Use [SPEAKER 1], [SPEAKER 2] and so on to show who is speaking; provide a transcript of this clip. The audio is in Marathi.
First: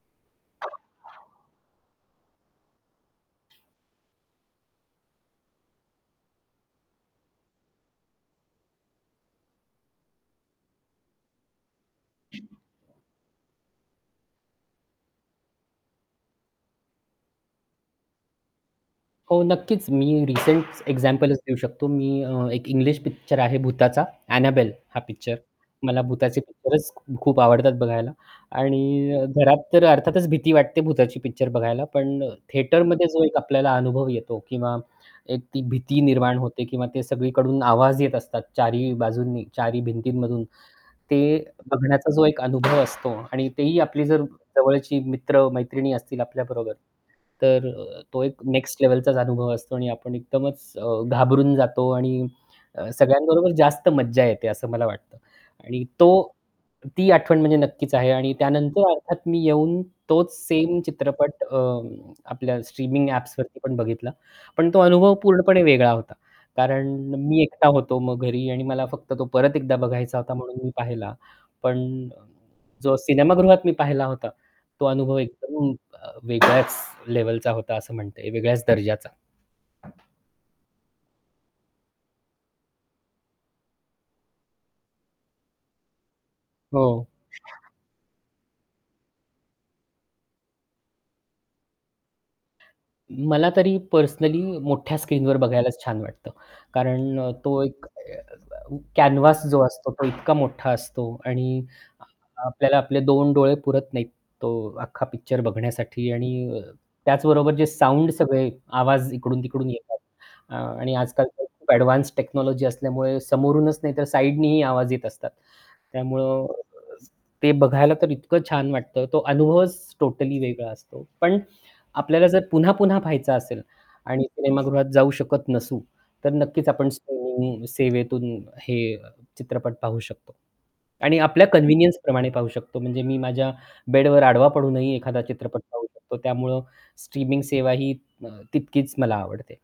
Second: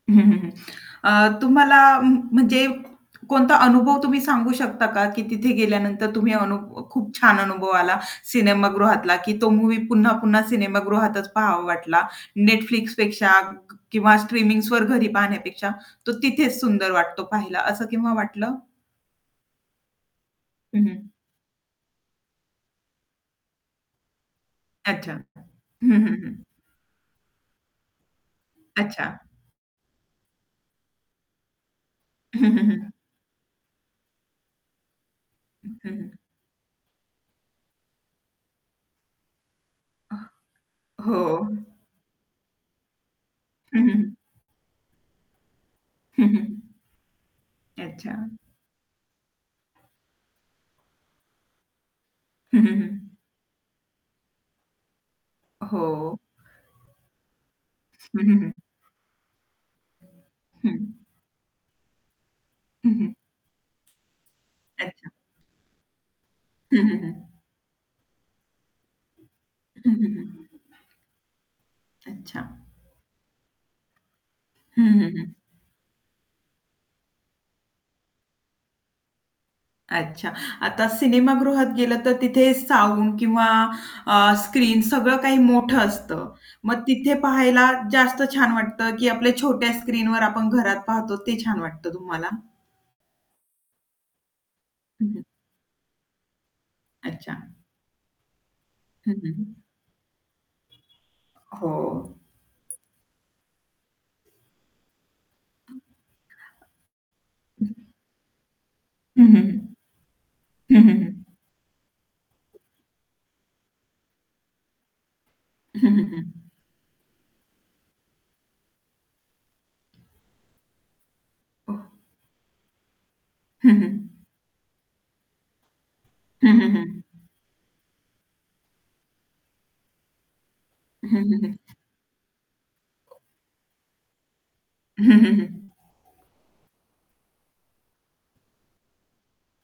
[SPEAKER 1] हं, हं, हं. अ, तुम्हाला म्हणजे कोणता अनुभव तुम्ही सांगू शकता का की तिथे गेल्यानंतर तुम्ही अनु खूप छान अनुभव आला, सिनेमागृहातला की तो मूव्ही पुन्हा-पुन्हा सिनेमागृहातच पाहावा वाटला Netflixपेक्षा क किंवा स्ट्रीमिंग्सवर घरी पाहण्यापेक्षा तो तिथेच सुंदर वाटतो पाहायला, असं केव्हा वाटलं?
[SPEAKER 2] हो, नक्कीच, मी रिसेंट
[SPEAKER 1] हं, हं.
[SPEAKER 2] एक्झॅम्पलच देऊ शकतो. मी अ, एक इंग्लिश पिक्चर आहे भुताचा Annabelle हा
[SPEAKER 1] अच्छा,
[SPEAKER 2] पिक्चर.
[SPEAKER 1] अच्छा.
[SPEAKER 2] मला
[SPEAKER 1] हं, हं,
[SPEAKER 2] भुताचे
[SPEAKER 1] हं.
[SPEAKER 2] पिक्चरच खूप आवडतात बघायला
[SPEAKER 1] अच्छा.
[SPEAKER 2] आणि अ, घरात तर अर्थातच भीती वाटते भुताची पिक्चर बघायला, पण
[SPEAKER 1] हं, हं, हं.
[SPEAKER 2] थेटरमध्ये जो एक आपल्याला अनुभव येतो किंवा एक ती
[SPEAKER 1] हं, हं,
[SPEAKER 2] भीती
[SPEAKER 1] हं.
[SPEAKER 2] निर्माण होते किंवा ते सगळीकडून आवाज येत असतात 4 ही बाजूंनी, 4 ही
[SPEAKER 1] अ,
[SPEAKER 2] भिंतींमधून,
[SPEAKER 1] हो.
[SPEAKER 2] ते बघण्याचा जो एक अनुभव असतो आणि तेही
[SPEAKER 1] हं, हं,
[SPEAKER 2] आपली
[SPEAKER 1] हं.
[SPEAKER 2] जर जवळची मित्र-मैत्रिणी असतील आपल्याबरोबर, तर अ, तो
[SPEAKER 1] अच्छा.
[SPEAKER 2] एक नेक्स्ट लेव्हलचाच अनुभव असतो आणि आपण एकदमच अ, घाबरून जातो आणि
[SPEAKER 1] हं, हं, हं.
[SPEAKER 2] सगळ्यांबरोबर जास्त मज्जा येते असं मला वाटतं. आणि तो
[SPEAKER 1] हो.
[SPEAKER 2] ती आठवण म्हणजे नक्कीच आहे
[SPEAKER 1] हं,
[SPEAKER 2] आणि
[SPEAKER 1] हं, हं.
[SPEAKER 2] त्यानंतर अर्थात मी येऊन तोच
[SPEAKER 1] हं.
[SPEAKER 2] सेम चित्रपट अ, आपल्या
[SPEAKER 1] हं,
[SPEAKER 2] स्ट्रीमिंग
[SPEAKER 1] हं.
[SPEAKER 2] ॲप्सवरती पण बघितला. पण तो
[SPEAKER 1] अच्छा.
[SPEAKER 2] अनुभव पूर्णपणे वेगळा होता.
[SPEAKER 1] हं,
[SPEAKER 2] कारण
[SPEAKER 1] हं, हं.
[SPEAKER 2] मी एकटा होतो मग घरी आणि मला फक्त तो परत एकदा
[SPEAKER 1] हं, हं, हं,
[SPEAKER 2] बघायचा
[SPEAKER 1] हं,
[SPEAKER 2] होता
[SPEAKER 1] हं.
[SPEAKER 2] म्हणून मी पाहिला. पण
[SPEAKER 1] अच्छा.
[SPEAKER 2] जो सिनेमागृहात मी पाहिला होता,
[SPEAKER 1] हं,
[SPEAKER 2] तो
[SPEAKER 1] हं,
[SPEAKER 2] अनुभव
[SPEAKER 1] हं.
[SPEAKER 2] एकदम वेगळ्याच लेव्हलचा होता असं म्हणते वेगळ्याच दर्जाचा.
[SPEAKER 1] अच्छा. आता सिनेमागृहात गेलं तर तिथे साउंड किंवा अ, स्क्रीन सगळं काही मोठं असतं. मग
[SPEAKER 2] हो.
[SPEAKER 1] तिथे पाहायला जास्त छान वाटतं की आपल्या छोट्या स्क्रीनवर आपण घरात पाहतो ते छान वाटतं तुम्हाला?
[SPEAKER 2] मला तरी पर्सनली मोठ्या
[SPEAKER 1] हं, हं.
[SPEAKER 2] स्क्रीनवर बघायलाच छान वाटतं. कारण अ,
[SPEAKER 1] अच्छा.
[SPEAKER 2] तो एक अ,
[SPEAKER 1] हं, हं,
[SPEAKER 2] कॅनव्हास
[SPEAKER 1] हं.
[SPEAKER 2] जो असतो तो इतका मोठा असतो आणि
[SPEAKER 1] हो.
[SPEAKER 2] आपल्याला आपले 2 डोळे पुरत नाहीत तो अख्खा पिक्चर बघण्यासाठी आणि त्याचबरोबर जे
[SPEAKER 1] हं.
[SPEAKER 2] साउंड सगळे आवाज
[SPEAKER 1] हं, हं,
[SPEAKER 2] इकडून-तिकडून
[SPEAKER 1] हं.
[SPEAKER 2] येतात. अ,
[SPEAKER 1] हं,
[SPEAKER 2] आणि
[SPEAKER 1] हं, हं.
[SPEAKER 2] आज-काल तर खूप ॲडव्हान्स्ड टेक्नॉलॉजी असल्यामुळे समोरूनच नाही तर साइडनीही आवाज येत असतात.
[SPEAKER 1] हं, हं,
[SPEAKER 2] त्यामुळं
[SPEAKER 1] हं.
[SPEAKER 2] अ, ते बघायला तर इतकं छान वाटतं. तो अनुभवच टोटली वेगळा असतो. पण
[SPEAKER 1] हो.
[SPEAKER 2] आपल्याला जर पुन्हा-पुन्हा पाहायचा असेल
[SPEAKER 1] हं, हं.
[SPEAKER 2] आणि सिनेमागृहात जाऊ शकत नसू तर
[SPEAKER 1] हं,
[SPEAKER 2] नक्कीच
[SPEAKER 1] हं, हं,
[SPEAKER 2] आपण
[SPEAKER 1] हं.
[SPEAKER 2] स्ट्रीमिंग सेवेतून हे चित्रपट पाहू शकतो.
[SPEAKER 1] हं,
[SPEAKER 2] आणि
[SPEAKER 1] हं,
[SPEAKER 2] आपल्या
[SPEAKER 1] हं.
[SPEAKER 2] कन्व्हिनियन्सप्रमाणे पाहू शकतो म्हणजे मी माझ्या बेडवर आडवा पडूनही
[SPEAKER 1] हं,
[SPEAKER 2] एखादा
[SPEAKER 1] हं,
[SPEAKER 2] चित्रपट
[SPEAKER 1] हं.
[SPEAKER 2] पाहू शकतो त्यामुळं स्ट्रीमिंग सेवाही अ, तितकीच मला आवडते.